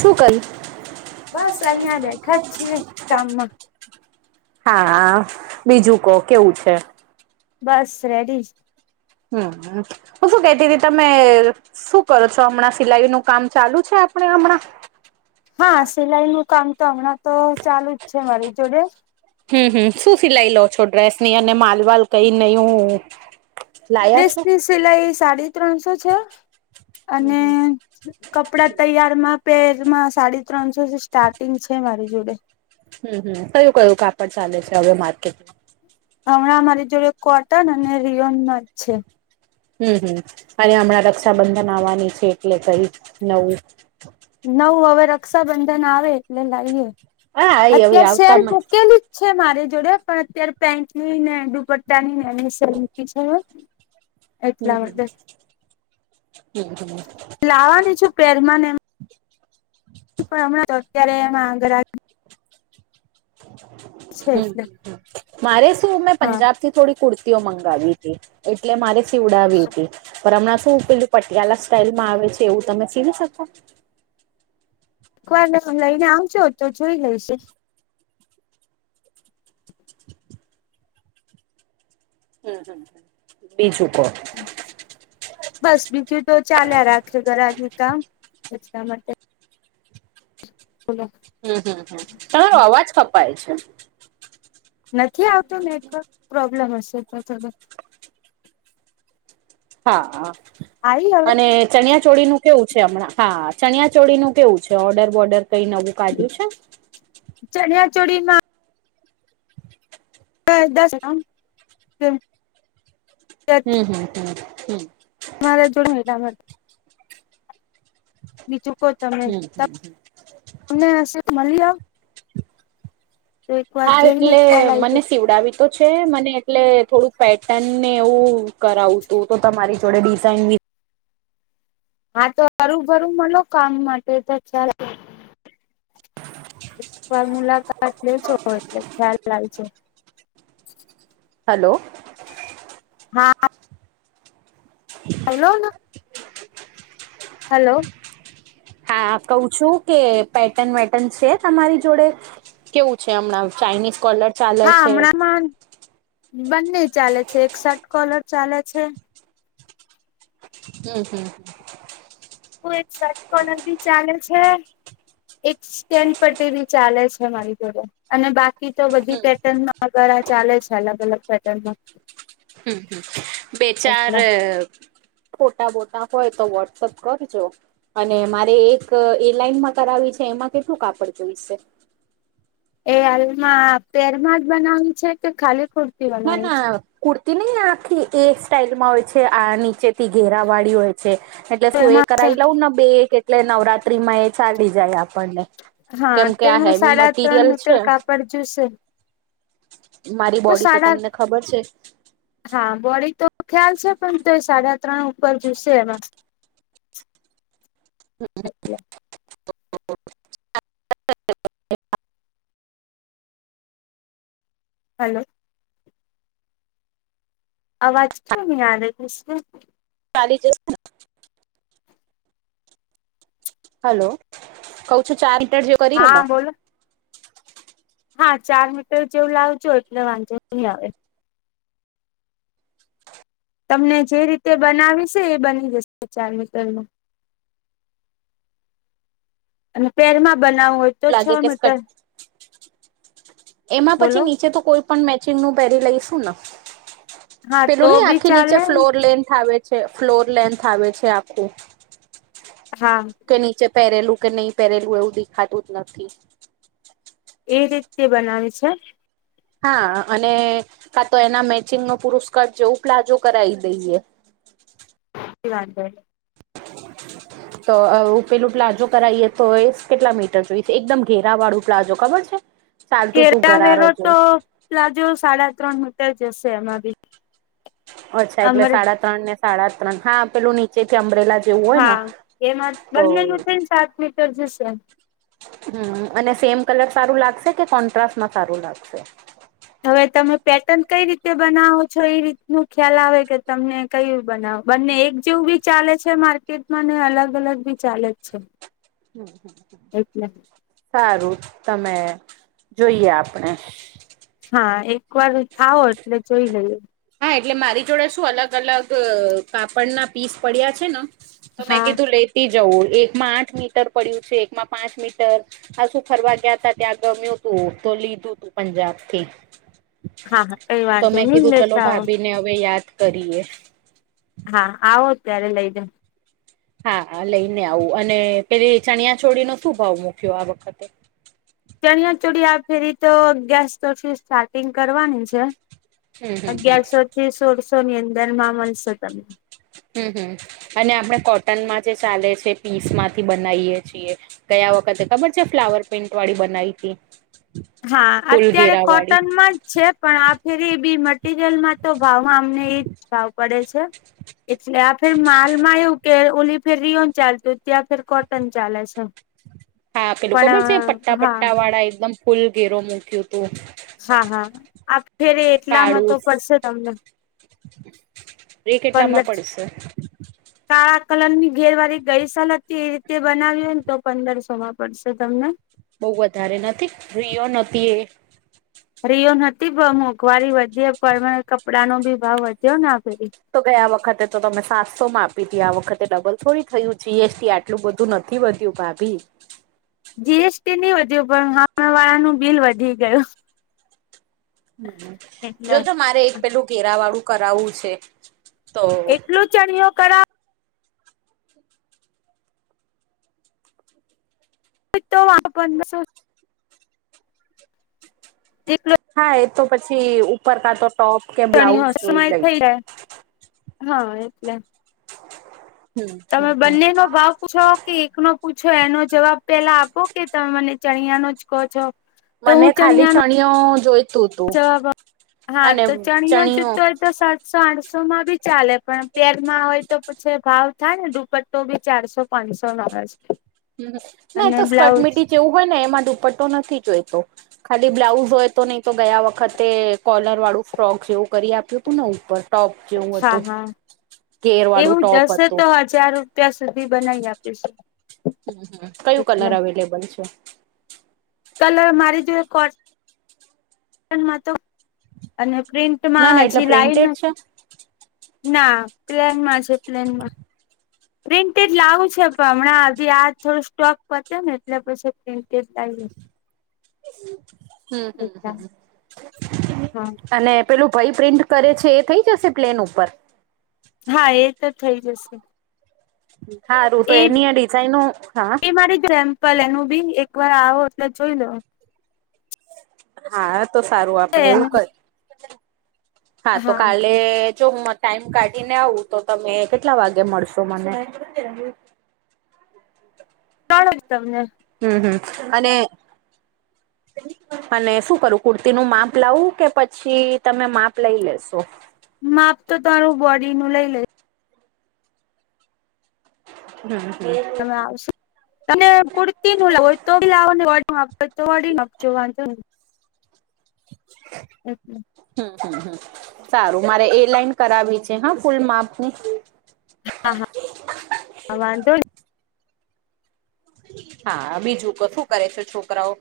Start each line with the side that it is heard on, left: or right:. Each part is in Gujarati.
right: શું કરયુ?
left: બસ અહિયાં બેઠા જ છીએ કામમાં
right: હા બીજું કો કેવું છે.?
left: બસ રેડી
right: હમ હું શું કતી તી તમે? શું કરો છો હમણાં સિલાઈ નું કામ ચાલુ છે આપણે હમણાં?
left: હા સિલાઈ નું કામ તો હમણાં તો ચાલુ જ છે મારી જોડે.
right: હમ હમ શું સિલાઈ લો છો ડ્રેસ ની? અને માલવાલ કઈ નયું? લાયા છો?
left: ડ્રેસની સિલાઈ સાડી ત્રણસો છે
right: હમ
left: અને
right: હમ
left: કપડા તૈયારમાં પેરમાં સાડી ત્રણસોમા સ્ટાર્ટિંગ છે મારી જોડે.
right: હમ હમ કયું કયું કાપડ ચાલે છે હવે માર્કેટમાં?
left: હમણા મારી જોડે કોટન અને રિયોનમાં જ છે.
right: હમ હમ અને હમણાં રક્ષાબંધન આવવાની છે એટલે કઈક નવું
left: નવુ હવે રક્ષાબંધન આવે એટલે લાવીએ
right: હા એ હવે
left: અત્યારે
right: આવતા
left: સેલ
right: મ
left: મૂકેલી છે મારી જોડે પણ અત્યારે પેન્ટની ને ડુપટ તની મે સેલ મૂકી છે. એટલા માટે
right: હમ હમ હમ હમ
left: લાવવાની છું પેરમાંને એમ. પણ હમણાં તો અત્યારે એમાં આગળ છે
right: હમ
left: એટલે
right: હમ મારે શું મેં
left: હા
right: પંજાબ થી થોડી કુર્તીઓ મંગાવી હતી, એટલે મારે સીવડાવી હતી. પણ હમણાં શું પેલું પટિયાલા સ્ટાઈલમાં આવે છે એવું તમે સીવી શકો.?
left: એક વાર લઈને આવજો તો જોઈ લઈશું
right: હમ હમ બીજું કો??
left: બસ બીજું તો ચાલ્યા રાખે ઘરની કામ બચલા માટે બોલો?
right: હમ હમ તમારો અવાજ કપાય છે.?
left: નથી આવતો નેટવર્ક? પ્રોબ્લેમ હશે તો થોડો
right: હા હા
left: આવી હવે
right: અને ચણિયા ચોળી નું કેવું છે હમણાં? હા ચણિયા ચોળી નું કેવું છે, ઓર્ડર બોર્ડર કઈ નવું કાઢ્યું છે.?
left: ચણિયા ચોડી માં [inaudible]
right: હમ હમ હમ હમ
left: મારા જોડેને એટલા માટે બીજૂ કો તમે
right: હમ
left: તમને હ મળી?? તો એક વાર
right: હા
left: જઈને
right: એટલે
left: ખ્યાલ આવી
right: મને
left: જાય
right: સીવડાવી તો છે મને એટલે થોડું પેટર્ન ને એવું કરાવુંતું તો તમારી જોડે ડિઝાઇનબી,
left: હા તો હરુ ભરું મલો કામ માટે તો ખ્યાલ એક વાર મુલાકાત લે જો એટલે ખ્યાલ આવી જાય.
right: હલો.
left: હા. હલોને. હલો.
right: હા હું કહું છું કે પેટર્ન વેટન છે તમારી જોડે? કેવું છે હમણાં ચાાઈનીઝ કોલર? ચાલે
left: હા
right: છે
left: હમણાંમાં બંને ચાલે છે એક શર્ટ કોલર ચાલે છે.
right: હમ હમ.
left: કોઈ એક શર્ટ કોલર બી ચાલે છે. એક સ્ટેન્ડ પર બી ચાલે છે મારી જોડે, અને બાકી તો બધી પેટર્નમાં દ્વારા ચાલે છે અલગ અલગ પેટર્નમાં.
right: હમ હમ બે ચાર
left: એટલે
right: ફોટા બોટા હોય તો વોટ્સઅપ કરજો. અને મારે એક એરલાઈનમાં કરાવી છે એમાં કેટલું કાપડ જોઈશે?
left: એ હાલમાં પેરમાં જ બનવવાની છે કે ખાલી ખો
right: ના ના કુર્તી નહિ આખી એ સ્ટાઈલ માં હોય છે આ નીચે થી ઘેરા વાડી હોય. છે, એટલે
left: તો
right: શું એ કરાઈ
left: એમાં
right: લઉં ને બે એક એટલે નવરાત્રી માં એ ચાલી જાય આપણને.
left: હા
right: કેમ કે આ
left: તેમાં
right: હેવી
left: સાડા ત્રણ
right: મટીરિયલ
left: મીટર
right: છે
left: કાપડ જુશે.
right: મારી બોડી તો તમને ખબર છે જ.
left: હા બોડી તો ખ્યાલ છે પણ તો સાડા ત્રણ ઉપર જુશે એમાં.
right: તો [unintelligible]
left: એ [unintelligible] હાલો. અવાજ ક્યું નહિ આ રહી છે.
right: ખાલી જ હલો, કવ છું ચાર મીટર કરી
left: હા બોલો હા ચાર મીટર જેવું લાવજો એટલે વાંધો નહી આવે. તમને જે રીતે બનાવી છે એ બની જશે ચાર મીટરમાં. અને પેરમાં બનાવું હોય તો? છ
right: લાગે કેટ
left: મીટર
right: એમાં પછી
left: બોલો
right: નીચે તો કોઈ પણ મેચિંગ નું પહેરી લઈશું ને.
left: હા તો
right: પેલું નહી
left: બી
right: આખી નીચે
left: ચાલે
right: ફ્લોર લેન્થ આવે છે ફ્લોર લેન્થ આવે છે આખું.
left: હા.
right: કે નીચે પેરેલું કે નહીં પેરેલું એવું દેખાતું જ નથી.
left: એ રીતે બનાવી છે ને?
right: હા અને, કા તો એના મેચિંગ નો પુરુસ્કર્ટ જેવું પ્લાજો કરાવી દેજે.
left: શ વાા છે [unintelligible]
right: [inaudible] તો ઉપેલું પ્લાઝો કરાવએ તો એ કેટલા મીટર જોઈશે એકદમ ઘેરા વાળું પ્લાઝો ખબર છે? ચાલતું તું ઘરારો
left: ધેરાવેલો
right: જો
left: તો પ્લાજો સાડા ત્રણ મીટર જશે એમાં બી.
right: અચ્છા એટલે
left: અમર
right: સાડા ત્રણ ને સાડા ત્રણ હા પેલું નીચે થી ચમરેલા
left: હા, એમાં બંનેનું થઈ ને સાત મીટર જશે.
right: હમ અને સેમ કલર સારું લાગશે? કે કોન્ટ્રાસ્ટમાં સારું લાગશે?
left: હવે તમે પેટર્ન કઈ રીતે બનાવો છો એ રીતનુ ખ્યાલ આવે કે તમને કય બનાવ બંને એક જેવું બી ચાલે છે માર્કેટમાં ને અલગ અલગ બી ચાલે જ છે. એટલે
right: સારું તમે જોઈએ આપણે.
left: હા એક વાર આવો એટલે જોઈ લઈએ.
right: હા એટલે મારી જોડે શું અલગ અલગ કાપડના પીસ પડ્યા છ ને. તો મેં
left: હા
right: કીધું લેતી જવું એકમાં આઠ મીટર પડ્યું છે, એકમાં પાંચ મીટર. હ શું ફરવા ગયા ત ત્યાં ગમ્યું તું તો લીધું તું પંજાબથી.
left: હા હા કઈ વાંધો ની ને?
right: તો ભાભી ને હવે યાદ કરીએ.
left: હા આવો ત્યારે લઈ જ.
right: હા હા લઈને આવું અને પેલી ચણિયા છોડી નો શું ભાવ મૂક્યો આ વખતે?
left: ચણિયા ચોળી આ ફેરી તો અગિયારસ તોથી સ્ટાર્ટિંગ કરવાની છે.
right: હમ હમ હમ.
left: અગિયારસો થી સોળસો ની અંદર માં મળી શકે.
right: હમ હમ, અને આપણે કોટનમાં જે ચાલે છે પીસ માંથી બનાઈ એ છીએ. ગયા વખતે ખબર છે ફ્લાવર પેઇન્ટ વાળી બનાઈ હતી.
left: હા
right: ફૂલ
left: અત્યારે
right: ઘેરા વાળી
left: કોટનમાં જ છે પણ આ ફેરી બી મટીરિયલમાં તો ભાવમાં અમને એજ ભાવ પડે છે. એટલે આ ફેર માલમાં એવું કે ઓલી ફેર રિઓન ચાલતું ત્યાં ફેર કોટન ચાલે છે.
right: હા પેલું ખબર છે
left: પણ
right: પટ્ટા
left: હા
right: પટ્ટા વાળા એકદમ ફૂલ ઘેરો મૂક્યું હતું.
left: હા હા આેરે એટલામાં તો પડશે તમને.
right: રે કેટલા માં
left: પંદર
right: પડશે?
left: કાળા કલર ની ઘેર વાળ ગઈસલ હતી એ રીતે બનાવી હોય ને તો પંદરસો માં પડશે તમને.
right: બહુ વધારે નથી રિયો નથી એ.
left: રિયો નથી પણ મોંઘવારી વધી પણ કપડાં ન ભી ભાવ વધ્યો ના પે.
right: તો ગયા વખતે તો તમે સાતસો માં આપી હતી આ વખતે ડબલ થોડી થયું જી એસ ટી એટલું બધું નથી વધ્યું ભાભી.
left: જીએસટી નહી વધ્યું પણ હા વાળાનું બિલ વધી ગયું.
right: હ
left: એટલે
right: જોજ મારે એક પેલું ઘેરા વાળું કરાવવું છે. તો
left: એટલું ચણયો કરાવ તો [unintelligible] એકલે
right: હા એ તો પછી ઉપર કાતો ટોપ કે
left: ચણી હો
right: બ્લાઉઝ
left: શું
right: જોઈ
left: માય
right: લઈ
left: થઈ જાય, હા એટલે.
right: હમ
left: તમે
right: હમ હમ
left: બંને નો ભાવ પૂછો કે એકનો? પૂછો એનો જવાબ પેલા આપો કે તમે મને ચણિયા નો જ કહો છો? તો
right: મને
left: હું
right: ખાલી
left: ચણિયાનો
right: ચણઓ જોઈ
left: જવાબ હા તો જાણી્યોજ
right: ચણિયો
left: તો તો સાતસો આઠસો માં ભી ચાલે પણ પેરમાં હોય તો પછી ભાવ થાય ને ડુપ તો બી ચારસો પાંચસો ન.
right: હ ના તો સ્કર્ટ મીટી જેવું હોય ને એમાં દુપટ્ટો નથી જોઈતો. ખાલી બ્લાઉઝ હોય તો નહી તો ગયા વખતે કોલર વાળું ફ્રોક જેવું કરી આપ્યું હતું ને ઉપર. ટોપ જેવું
left: હા
right: હતું,
left: હા
right: કેર વાળું ટોપ હતું.
left: જાર ત્યાં સુધી બનાવી આપી છે.
right: હમ હમ કયું કલર અવેલેબલ છે.
left: કલ મારી જો કોર્ તો અને
right: ના
left: પ્રિન્ટમાં
right: ના એટલે
left: હજી લાઈન
right: પ્રિન્ટેડ છે
left: નહીં. ના પ્લેન માં છે પ્લેનમાં. પ્રિન્ટેડ લાવું છે પણ હમણાં હ આ થોડો સ્ટોક પત્યો ને એટલે પછી પ્રિન્ટેડ લાઇશ.
right: હમ હમ
left: એટલા
right: હમ
left: હા
right: અને પેલું ભય પ્રિન્ટ કરે છે એ થઈ જશે પ્લેન ઉપર?
left: હા એ તો થઈ જશે.
right: હારું
left: એ
right: તો એની આ ડિઝાઇનો હા
left: એ મારી જેમ. ભલે એનું બી એક વાર આવો એટલે જોઈ લો.
right: હા તો સારું આપણે એવું
left: એનું
right: કર હા તો કાલે' જો ટાઈમ કાઢીને આવું તો તમે કેટલા વાગે મળશો મને?
left: કણ તમને?
right: હમ હમ અને અને શું કરું કુર્તી નું માપ લાવું કે પછી તમે માપ લઈ લેશો?
left: માપ તો તમારું બોડી નું લઇ લેશ
right: હમ હમ
left: તમે આવશો? ત કુર્તી નું લાવ હોય તો લાવવા ને તો બોડી ના માપ જો વાંધોને. ઓચછ
right: હમ હમ હ સારું મારે એ લાઇન કરાવી છે હા ફૂલ માપ ની
left: હા હા હા વાંધો ની.
right: હા બીજું કશું કરે છે છોકરાઓ?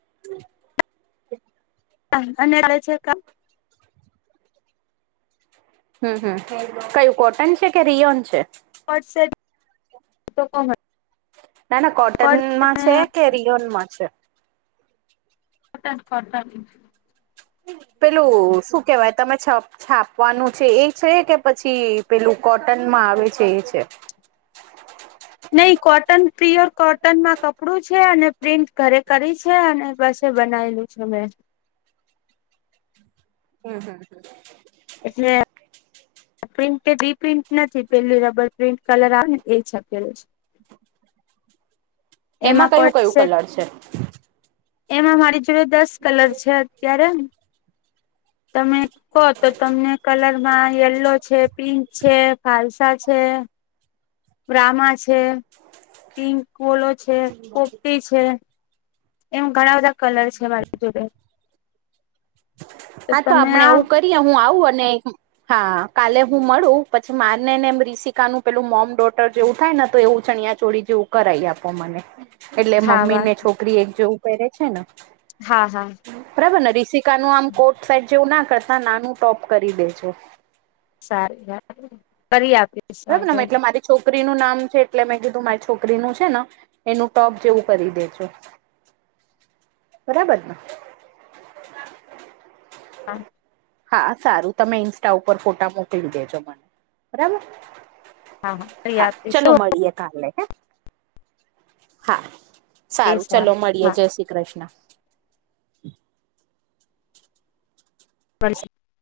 right: હ [unintelligible]
left: હ રાહ જોકા. [inaudible]
right: હમ હમ કયું કોટન છે કે રિયોન છે.?
left: વટસપ તો કોણ કર
right: ના ના કોટનમાં
left: ને
right: છે કે રિયોન માં છે.?
left: કોટન કોટન
right: પેલું શું કેવાય તમે છો છાપવાનું છે એ છે કે પછી પેલું કોટનમાં આવે છે એ છે.?
left: નહી કોટન પ્યોર કોટનમાં કપડું છે, અને પ્રિન્ટ ઘરે કરી છે અને બસે બનાવીલું સમમે
right: હમ હમ હમ
left: એટલે પ્રિન્ટ અઃ બી પ્રિન્ટ નથી પેલીું રબર પ્રિન્ટ કલર આવે ને એ શકેેલું છે. છે
right: એમાં કયું કયું
left: કોટસેટ
right: કલર છે?
left: એમાં મારી જોડે દસ કલર છે અત્યારે, તમે હો તો તમને કલરમાં યલો છે પિંક છે ફાલસા છે. બ્રામા છે, પિંક વોલો છે, પોપટી છે. એમ ઘણા બધા કલર છે મારી જોડે.
right: હા તો
left: તમે
right: આપણે
left: આવ
right: એવું કરીએ હું આવું અને હા કાલે હું મળું પછી માને ને એમ રીસિકાનુંપેલું મોમ ડોટર જેવું થાય ને તો એવું ચણ્યા ચોડી જેવું કરાઈ આપો મને એટલે
left: હા
right: મમ્મી
left: વા
right: ને છોકરી એક જેવું પહેરે છે ને
left: હા હા
right: બરાબર ને રિશિકા નું આમ કોટ સેટ જેવું ના કરતા નાનું ટોપ કરી દેજો
left: સારી કરી આપ.
right: બરાબરને એટલે મારી છોકરીનું નામ છે એટલે મેં કીધું મારી છોકરીનું છે ને. એનું ટોપ જેવું કરી દેજો, બરાબર ને.
left: હા.
right: હા સારું તમે ઇન્સ્ટા ઉપર ફોટા મોકલી દેજો મને, બરાબર.
left: કરી
right: હા
left: આપીશ
right: ચલો મળીએે કાલે હે. હા
left: એ
right: સારું ચલો મળીએ
left: હા
right: જય શ્રી કૃષ્ણ.
left: પર